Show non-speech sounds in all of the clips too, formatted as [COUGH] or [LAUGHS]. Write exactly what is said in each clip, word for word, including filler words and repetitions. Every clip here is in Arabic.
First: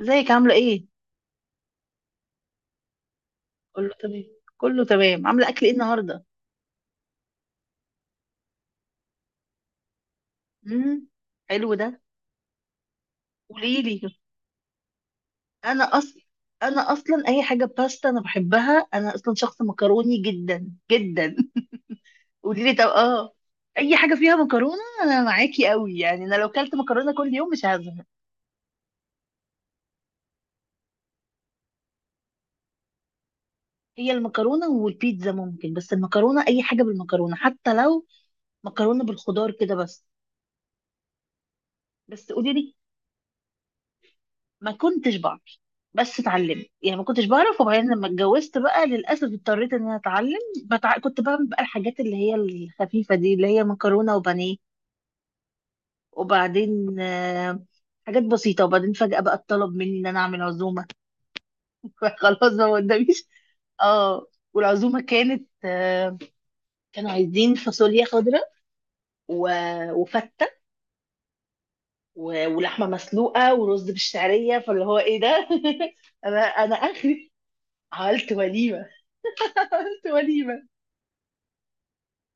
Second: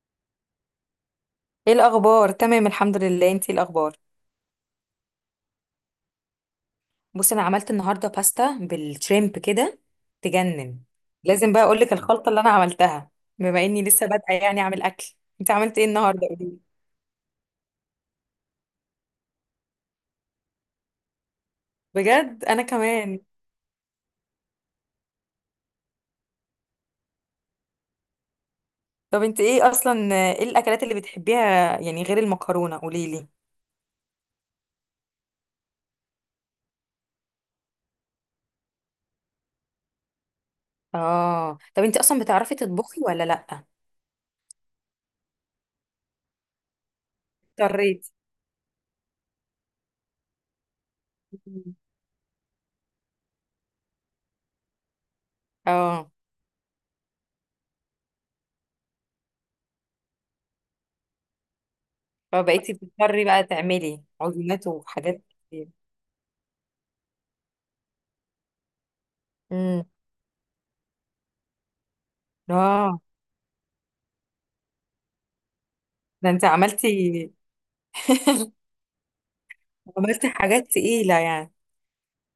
ازيك عامله ايه؟ ايه الاخبار؟ تمام، الحمد لله. انتي إيه اقول له الاخبار؟ تمام. كله تمام، عامله اكل ايه النهارده؟ بصي، انا عملت النهارده باستا بالشريمب كده تجنن. امم. لازم بقى حلو اقول ده. لك الخلطه اللي انا عملتها. بما قولي اني لسه لي. بادئه يعني اعمل اكل. انت عملت انا ايه النهارده؟ اصلا قولي. انا اصلا اي حاجه باستا انا بحبها، انا اصلا شخص مكروني جدا جدا. [LAUGHS] بجد، انا قولي لي طب كمان. اه. اي حاجه فيها مكرونه انا معاكي قوي، يعني انا لو كلت مكرونه كل يوم مش هزهق. طب انت ايه اصلا، ايه الاكلات اللي بتحبيها يعني غير المكرونه؟ قولي لي. هي المكرونه والبيتزا ممكن، بس المكرونه اي حاجه بالمكرونه، حتى لو مكرونه بالخضار كده بس. اه، طب انت اصلا بس قولي بتعرفي لي. تطبخي ولا لا؟ ما كنتش بعرف. بس اتعلمت يعني، ما كنتش بعرف، وبعدين لما اضطريتي؟ اتجوزت بقى للاسف اضطريت ان انا اتعلم. بتع... كنت بعمل بقى الحاجات اللي هي الخفيفه دي، اللي هي مكرونه وبانيه، اه، وبعدين آه، حاجات بسيطه، وبعدين فجاه بقى اتطلب مني ان انا اعمل عزومه. [LAUGHS] خلاص ما فبقيتي بتضطري قداميش. بقى تعملي اه، عزومات والعزومه وحاجات كانت كتير. آه، كانوا عايزين فاصوليا خضراء و... امم. وفته و... ولحمه اه، مسلوقه ورز بالشعريه، فاللي هو ايه ده؟ [LAUGHS] ده انا انت انا اخري. عملتي؟ عملت وليمه، عملت عملت حاجات وليمة. تقيلة يعني.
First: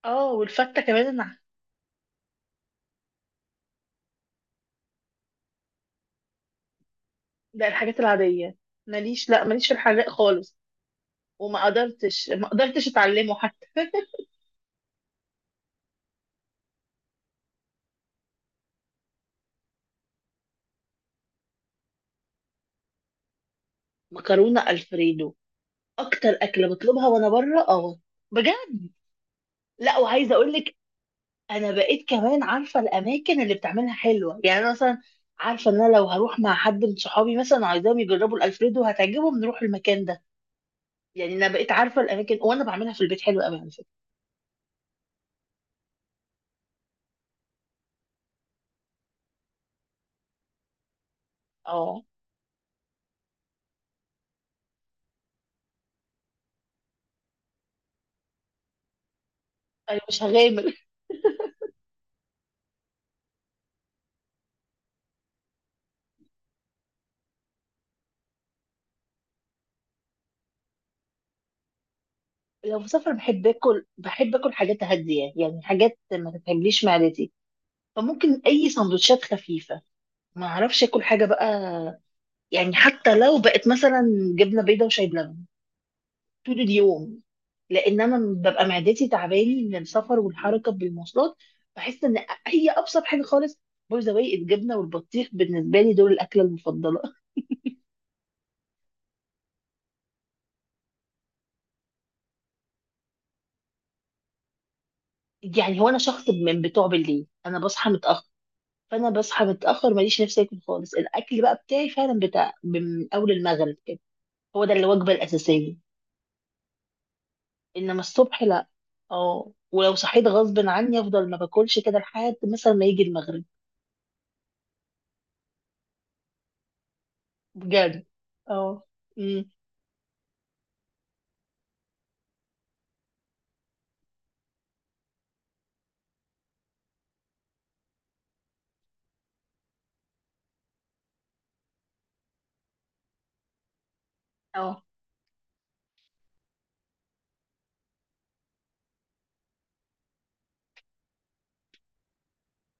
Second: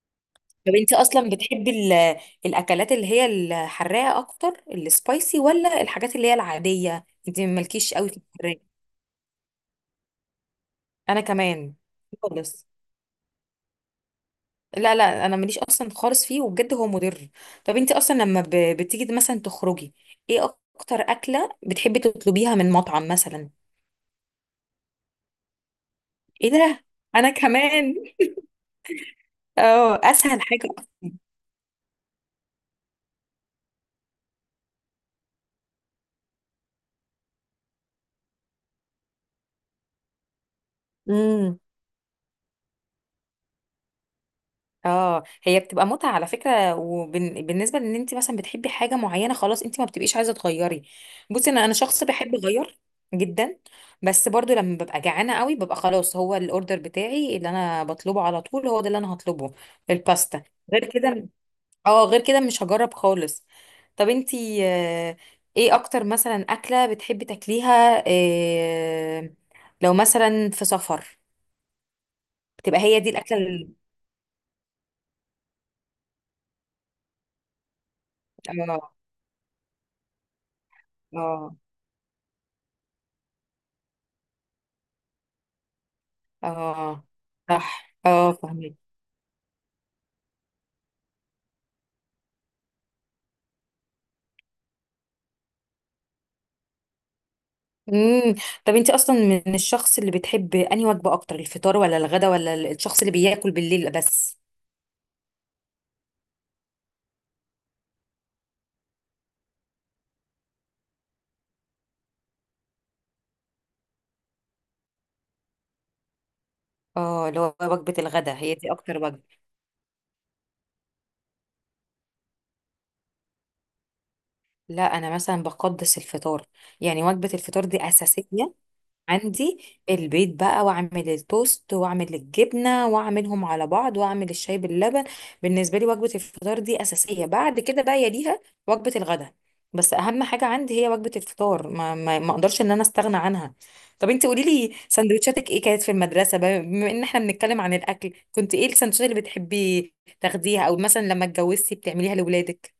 اه طب والفتة انت كمان اصلا إن- بتحبي ال- الاكلات اللي هي الحراقه اكتر، السبايسي، ولا الحاجات اللي هي العاديه؟ انت ده مالكيش الحاجات قوي في العادية. الحراقه؟ ماليش، لا ماليش في الحراق خالص. انا وما كمان. قدرتش ما خالص. قدرتش اتعلمه حتى. لا، لا، انا ماليش اصلا خالص فيه، وبجد هو مضر. طب انت اصلا لما ب- بتيجي مثلا تخرجي. ايه؟ اكتر اكله بتحبي تطلبيها من مطعم مثلا؟ مكرونة الفريدو، اكتر ايه اكلة ده؟ بطلبها وانا انا بره، كمان. اه. بجد. لا، اه، وعايزة اسهل اقول حاجه. لك: انا بقيت كمان عارفة الاماكن اللي بتعملها حلوة، يعني أنا مثلا عارفة ان انا لو هروح مع حد من صحابي مثلا عايزاهم يجربوا الالفريدو هتعجبهم، نروح المكان ده. يعني انا اصلا. بقيت عارفة الاماكن، وانا بعملها في البيت حلوة قوي على فكرة. اه، هي بتبقى متعة على فكرة. وبالنسبة لان انت مثلا بتحبي حاجة معينة، خلاص انت ما بتبقيش عايزة تغيري. بصي، انا انا اه. شخص بحب اغير جدا. بس برضو لما ببقى جعانة قوي ببقى خلاص، هو الاوردر بتاعي اللي انا بطلبه على طول هو ده اللي انا هطلبه. انا مش الباستا. هغامر. غير كده. اه، غير كده مش هجرب خالص. طب انت. آه، ايه اكتر مثلا اكلة بتحبي تاكليها آه، لو مثلا في سفر لو بتبقى هي دي بسافر الاكلة بحب ال- اكل، بحب اكل حاجات هاديه، يعني حاجات ما تتعبليش معدتي. فممكن اي اه، سندوتشات خفيفه. ما اعرفش اكل حاجه بقى. اه، يعني حتى لو بقت مثلا جبنه بيضاء وشاي بلبن طول اه، اليوم. صح، لان انا اه ببقى فهمت. معدتي تعباني من السفر والحركه بالمواصلات. بحس ان هي ابسط حاجه خالص. باي ذا واي، الجبنه والبطيخ بالنسبه لي دول الاكله المفضله. امم. طب انت اصلا من الشخص اللي بتحب انهي وجبه اكتر، الفطار ولا الغدا ولا ال- الشخص اللي بياكل بالليل بس؟ يعني هو انا شخص من بتوع بالليل، انا بصحى متاخر. فانا بصحى متاخر ماليش نفسي اكل خالص، الاكل بقى بتاعي فعلا بتاع من اول المغرب كده. هو ده الوجبه الاساسيه. اه، اللي هو وجبه انما الغدا الصبح هي لا. دي اكتر وجبه. اه، ولو صحيت غصب عني افضل ما باكلش كده لحد مثلا ما يجي المغرب. لا، انا مثلا بقدس الفطار. يعني وجبه الفطار دي بجد. اساسيه اه. امم. عندي. البيض بقى واعمل التوست واعمل الجبنه واعملهم على بعض واعمل الشاي باللبن. بالنسبه لي وجبه الفطار دي اساسيه، بعد كده بقى يليها وجبه الغداء. بس اهم حاجه عندي هي وجبه الفطار، ما ما, ما اقدرش ان انا استغنى عنها. طب انت قولي لي اه. سندوتشاتك ايه كانت في المدرسه بقى، بما ان احنا بنتكلم عن الاكل، كنت ايه السندوتشات اللي بتحبي تاخديها، او مثلا لما اتجوزتي بتعمليها لاولادك؟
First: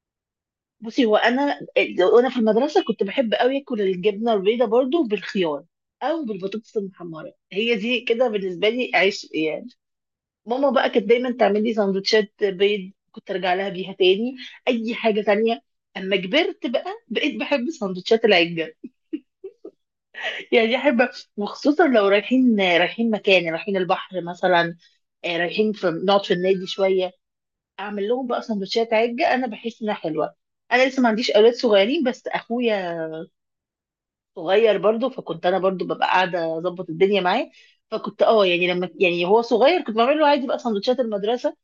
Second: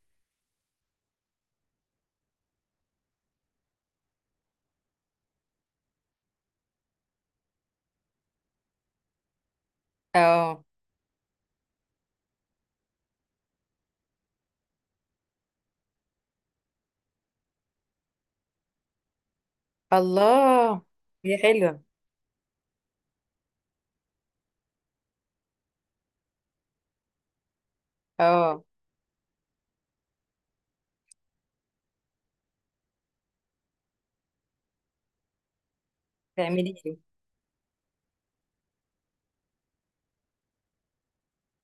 بصي هو انا، وانا في المدرسه كنت بحب قوي اكل الجبنه البيضاء برضو بالخيار او بالبطاطس المحمره، هي دي كده بالنسبه لي عيش يعني. اه، ماما بقى كانت دايما تعمل لي سندوتشات بيض، كنت ارجع لها بيها تاني. اي حاجه تانية. اما كبرت بقى بقيت بحب سندوتشات العجه. [LAUGHS] يعني الله، احب. دي حلوه. وخصوصا لو رايحين رايحين مكان، رايحين البحر مثلا، آه، رايحين، في نقعد في النادي شويه. اعمل لهم بقى اه. سندوتشات عجه، انا بحس انها حلوه. انا لسه ما عنديش اولاد صغيرين بس اخويا صغير برضه، فكنت انا برضه ببقى قاعده تعملي اظبط الدنيا معاه. فكنت اه، يعني لما يعني هو صغير كنت بعمل له عادي بقى سندوتشات المدرسه.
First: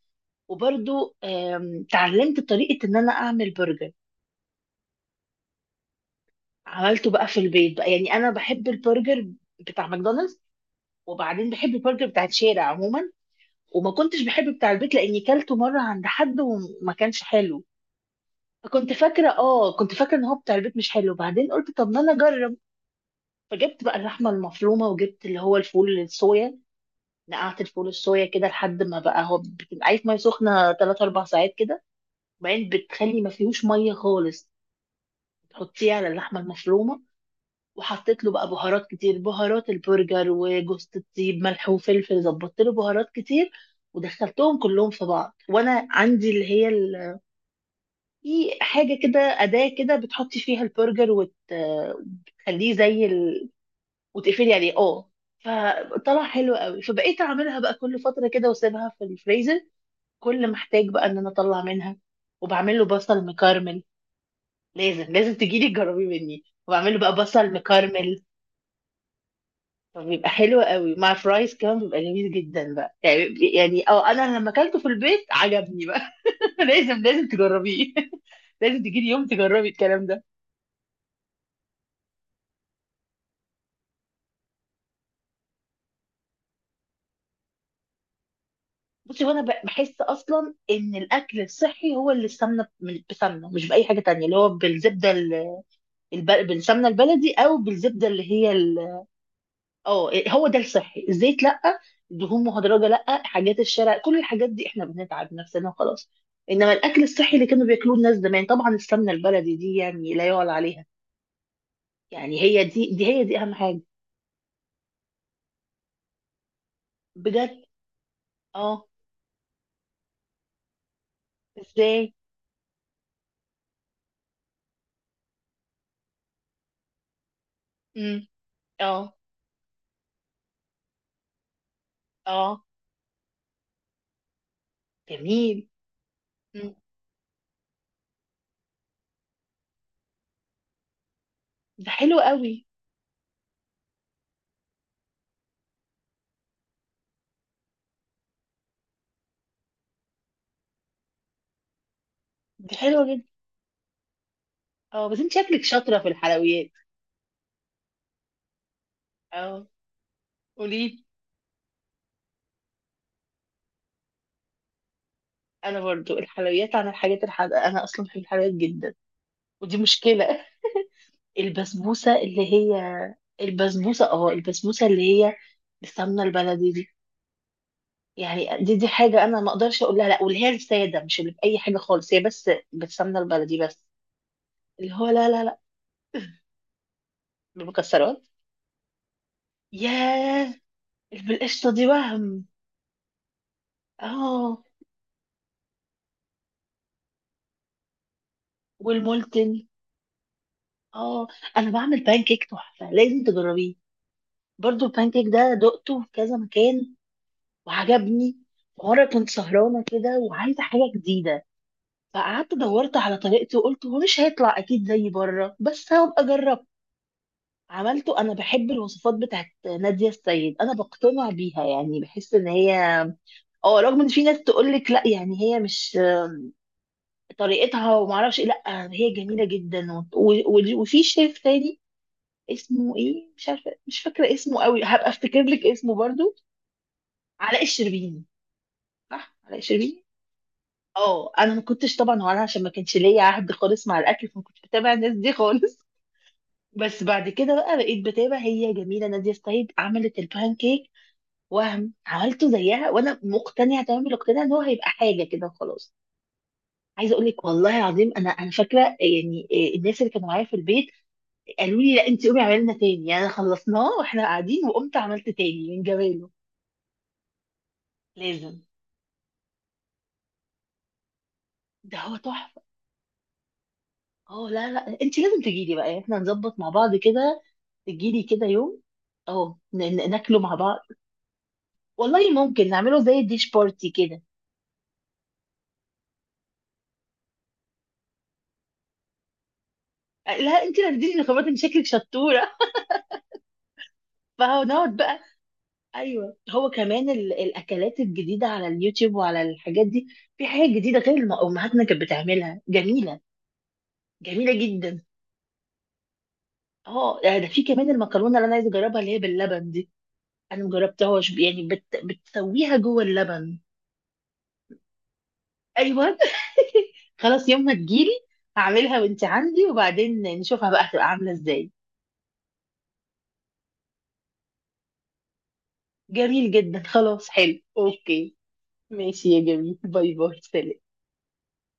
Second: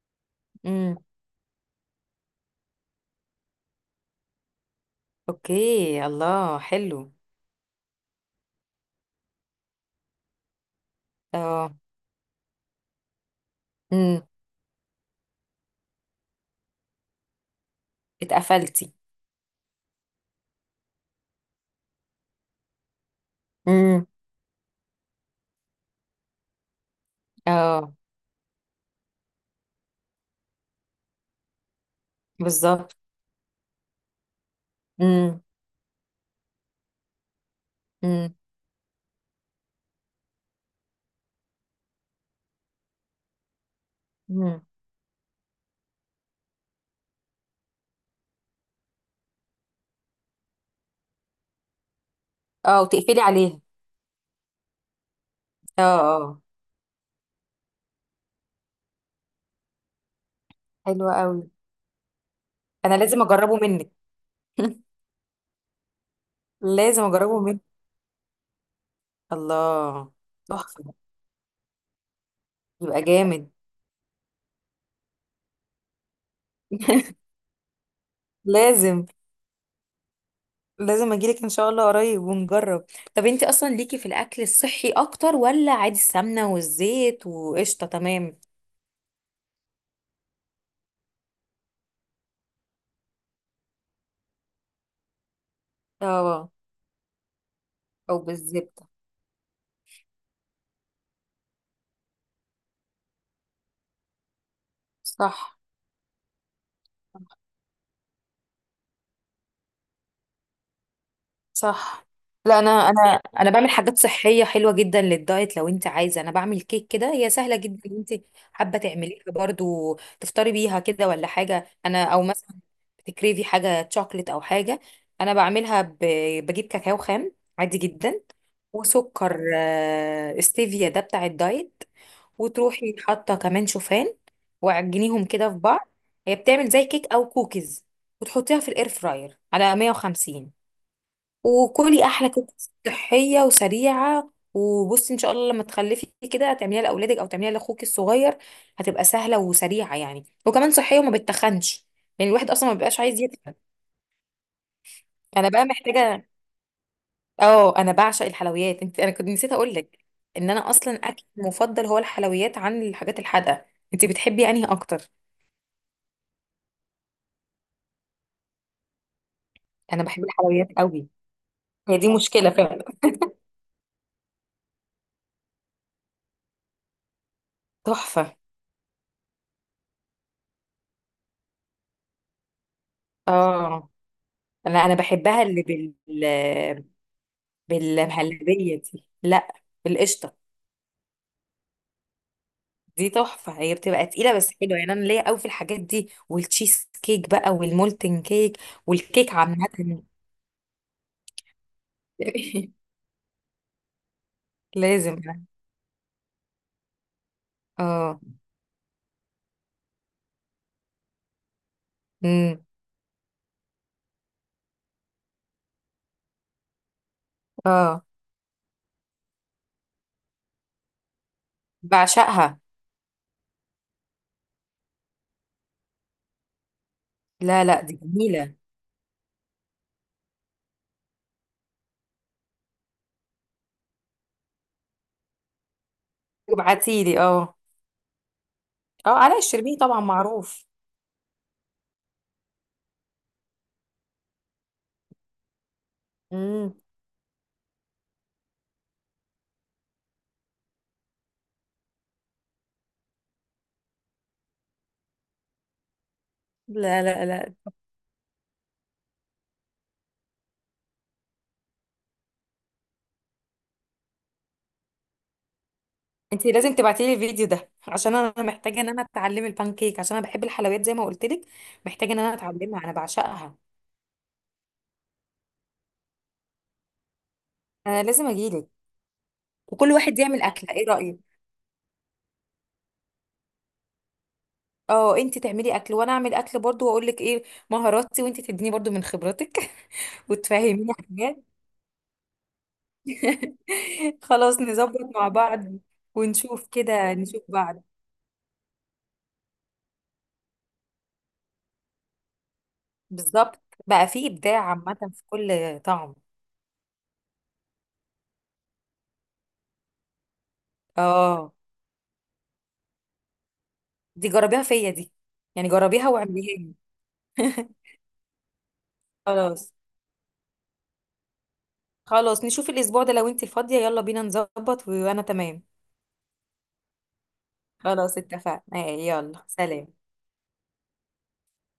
ايه؟ وبرضو آم، اتعلمت طريقة ان انا اعمل برجر. اوكي، الله، عملته حلو. بقى في البيت بقى، يعني انا بحب البرجر بتاع ماكدونالدز، وبعدين اه. بحب البرجر بتاع الشارع عموما. وما كنتش امم. بحب بتاع البيت لاني كلته مرة عند حد وما كانش حلو. فكنت اتقفلتي؟ فاكرة اه، كنت فاكرة ان هو بتاع البيت مش حلو، بعدين قلت طب ما انا اجرب. فجبت بقى امم. اللحمة المفرومة، وجبت اللي هو الفول الصويا. نقعت الفول اه، الصويا كده لحد ما بقى هو بتبقى عايز ميه سخنه ثلاث اربعة ساعات كده. وبعدين بالظبط. بتخلي ما فيهوش ميه خالص. امم. تحطيه على اللحمه المفرومه. وحطيت له امم. بقى بهارات كتير، بهارات البرجر وجوز الطيب ملح وفلفل، ظبطت له بهارات كتير. ودخلتهم امم. كلهم في بعض، وانا عندي اللي هي ال... في حاجه كده اداه كده بتحطي فيها البرجر وت... وتخليه اه، زي وتقفلي ال... عليها. وتقفلي عليه اه. اه، فطلع اه. حلو قوي، فبقيت اعملها بقى كل فتره كده واسيبها في الفريزر، كل ما احتاج حلو بقى ان انا قوي. اطلع منها. وبعمل له انا لازم بصل اجربه مكرمل. منك. [LAUGHS] لازم لازم تجيلي تجربي مني، وبعمل له لازم بقى اجربه بصل منك. مكرمل. الله، فبيبقى حلو قوي تحفه. مع فرايز كمان، بيبقى جميل جدا بقى، يبقى يعني جامد. يعني اه انا لما اكلته في البيت عجبني بقى. [LAUGHS] لازم لازم [LAUGHS] تجربيه. [LAUGHS] لازم تجيلي لازم، يوم تجربي الكلام ده. لازم اجيلك ان شاء الله قريب ونجرب. طب انت اصلا ليكي في الاكل الصحي اكتر، ولا عادي السمنه والزيت وقشطه تمام؟ بصي وانا ب- بحس اصلا ان الاكل الصحي هو اللي السمنه من- بسمنه مش باي حاجه تانية، اللي هو بالزبده ال- الب... اه، بالسمنه البلدي او بالزبده او اللي هي بالزبده. اه، هو ده الصحي، الزيت لا. دهون مهدرجه لا، حاجات الشارع كل الحاجات دي احنا بنتعب صح، نفسنا وخلاص. انما الاكل الصحي اللي كانوا بياكلوه الناس زمان طبعا، السمنه البلدي دي يعني لا يعلى عليها. صح. يعني لا، هي انا دي، دي انا هي دي انا اهم بعمل حاجه. حاجات صحيه حلوه جدا للدايت. لو انت عايزه، انا بعمل كيك كده هي سهله بجد. جدا، لو انت حابه اه. تعمليها برضو تفطري بيها كده، ولا حاجه. انا، ازاي. او مثلا بتكريفي حاجه شوكليت او حاجه؟ انا بعملها ب... بجيب كاكاو خام عادي امم. جدا. اه. وسكر آه، ستيفيا ده بتاع الدايت. اه. وتروحي حاطه كمان شوفان، وعجنيهم كده في جميل. بعض. هي بتعمل مم. زي كيك او كوكيز. وتحطيها في الاير فراير على مية وخمسين، ده وكلي حلو احلى كده. قوي. صحيه وسريعه. وبصي ان شاء الله لما تخلفي كده هتعمليها لاولادك او تعمليها لاخوك الصغير. هتبقى سهله وسريعه يعني، وكمان صحيه وما بتخنش. يعني الواحد اصلا ما ده بيبقاش حلو عايز جدا. يتخن. اه بس انت انا شكلك بقى شاطره في محتاجه. الحلويات. اه، انا بعشق الحلويات. انت، انا كنت نسيت اه. اقول لك ان انا اصلا قولي. اكل مفضل هو الحلويات عن الحاجات الحادقه. انت بتحبي انهي اكتر؟ انا برضو الحلويات عن الحاجات الحادقه، انا اصلا بحب الحلويات جدا. ودي انا بحب مشكله. الحلويات قوي. هي دي البسبوسة مشكله اللي هي فعلا. البسبوسة اه البسبوسة اللي هي السمنة البلدي دي، تحفه. يعني دي دي حاجة أنا ما أقدرش أقول لها لأ، واللي هي السادة مش اللي بأي حاجة خالص، هي بس بالسمنة البلدي بس. اه، انا اللي انا هو لا بحبها لا لا. اللي بال بالمكسرات. بالمهلبية دي لا. بالقشطة ياه. اللي بالقشطة دي وهم. دي تحفة، هي بتبقى تقيلة بس اه. حلوة. يعني أنا ليا قوي في الحاجات دي، والتشيز كيك بقى والمولتن كيك والكيك والمولتن. عامة. اه. أنا بعمل بانكيك تحفة [LAUGHS] لازم تجربيه. برضو لازم البانكيك يعني. ده دقته في كذا مكان اه. وعجبني. مرة كنت سهرانة كده وعايزة حاجة جديدة، فقعدت امم. دورت على طريقتي، وقلت هو مش هيطلع اكيد زي بره بس هبقى اجرب. اه. عملته، انا بحب الوصفات بتاعت نادية السيد، انا بقتنع بيها يعني، بحس ان بعشقها. هي اه رغم ان في ناس تقول لك لا، يعني هي مش لا، لا، طريقتها، دي وما اعرفش إيه، جميلة. لا هي جميلة جدا و... و... و... وفي شيف تاني. اسمه ايه مش عارفه، مش فاكره اسمه قوي، هبقى افتكر لك اسمه برضو. ابعتيلي، اه. علاء الشربيني. اه، صح علاء علاء الشربيني طبعا الشربيني. معروف. اه، انا ما كنتش طبعا، وانا عشان ما كانش ليا عهد خالص مع الاكل، فما كنتش بتابع الناس دي خالص. امم. بس بعد كده بقى بقيت بتابع، هي جميله ناديه السيد، عملت البان كيك، وهم عملته زيها وانا مقتنعه تمام الاقتناع ان هو هيبقى حاجه كده وخلاص. لا، عايزه لا، اقول لك، لا، والله العظيم انا انا فاكره، يعني إيه، الناس اللي كانوا معايا في البيت قالوا لي لا انت قومي اعملي لنا تاني، يعني خلصناه واحنا قاعدين، وقمت عملت تاني من جماله. انت لازم تبعتيلي الفيديو ده عشان انا لازم. محتاجة ان انا اتعلم البانكيك، عشان انا بحب الحلويات زي ما قلت لك. ده محتاجة هو ان انا تحفه. اتعلمها، انا بعشقها. اه لا لا انت لازم تجي لي بقى، يعني احنا نظبط مع بعض كده. انا تجي لي لازم كده اجيلك. يوم اه ن- وكل ن- واحد ناكله يعمل مع اكله، بعض. ايه رايك؟ والله ممكن نعمله زي الديش بارتي كده. اه، انت تعملي اكل وانا اعمل اكل برضو، واقول لك ايه مهاراتي، وانت تديني برضو من خبرتك [LAUGHS] لا انت اللي وتفهميني هتديني حاجات. خبرات، انت شكلك شطوره. [LAUGHS] خلاص، فهنقعد نظبط بقى. مع بعض ايوه، ونشوف هو كمان كده، ال- نشوف بعض. الاكلات الجديده على اليوتيوب وعلى الحاجات دي. في حاجات جديده غير اللي امهاتنا كانت بتعملها، جميله. بالظبط. بقى في جميله ابداع عامه جدا. في كل طعم. اه ده ده في كمان المكرونه اللي انا عايزه اجربها اللي هي باللبن دي، انا مجربتهاش، اه، يعني بت... بتسويها جوه اللبن. دي جربيها فيا دي. يعني جربيها ايوه. واعمليها لي. [LAUGHS] خلاص يوم [LAUGHS] ما تجيلي هعملها وانت عندي، خلاص. وبعدين نشوفها بقى هتبقى عامله ازاي. خلاص، نشوف الاسبوع ده لو انت فاضيه. يلا بينا نظبط، وانا تمام. جميل جدا، خلاص حلو، خلاص، اوكي. اتفقنا آه، ماشي يا يلا، جميل، سلام. باي باي، سلام.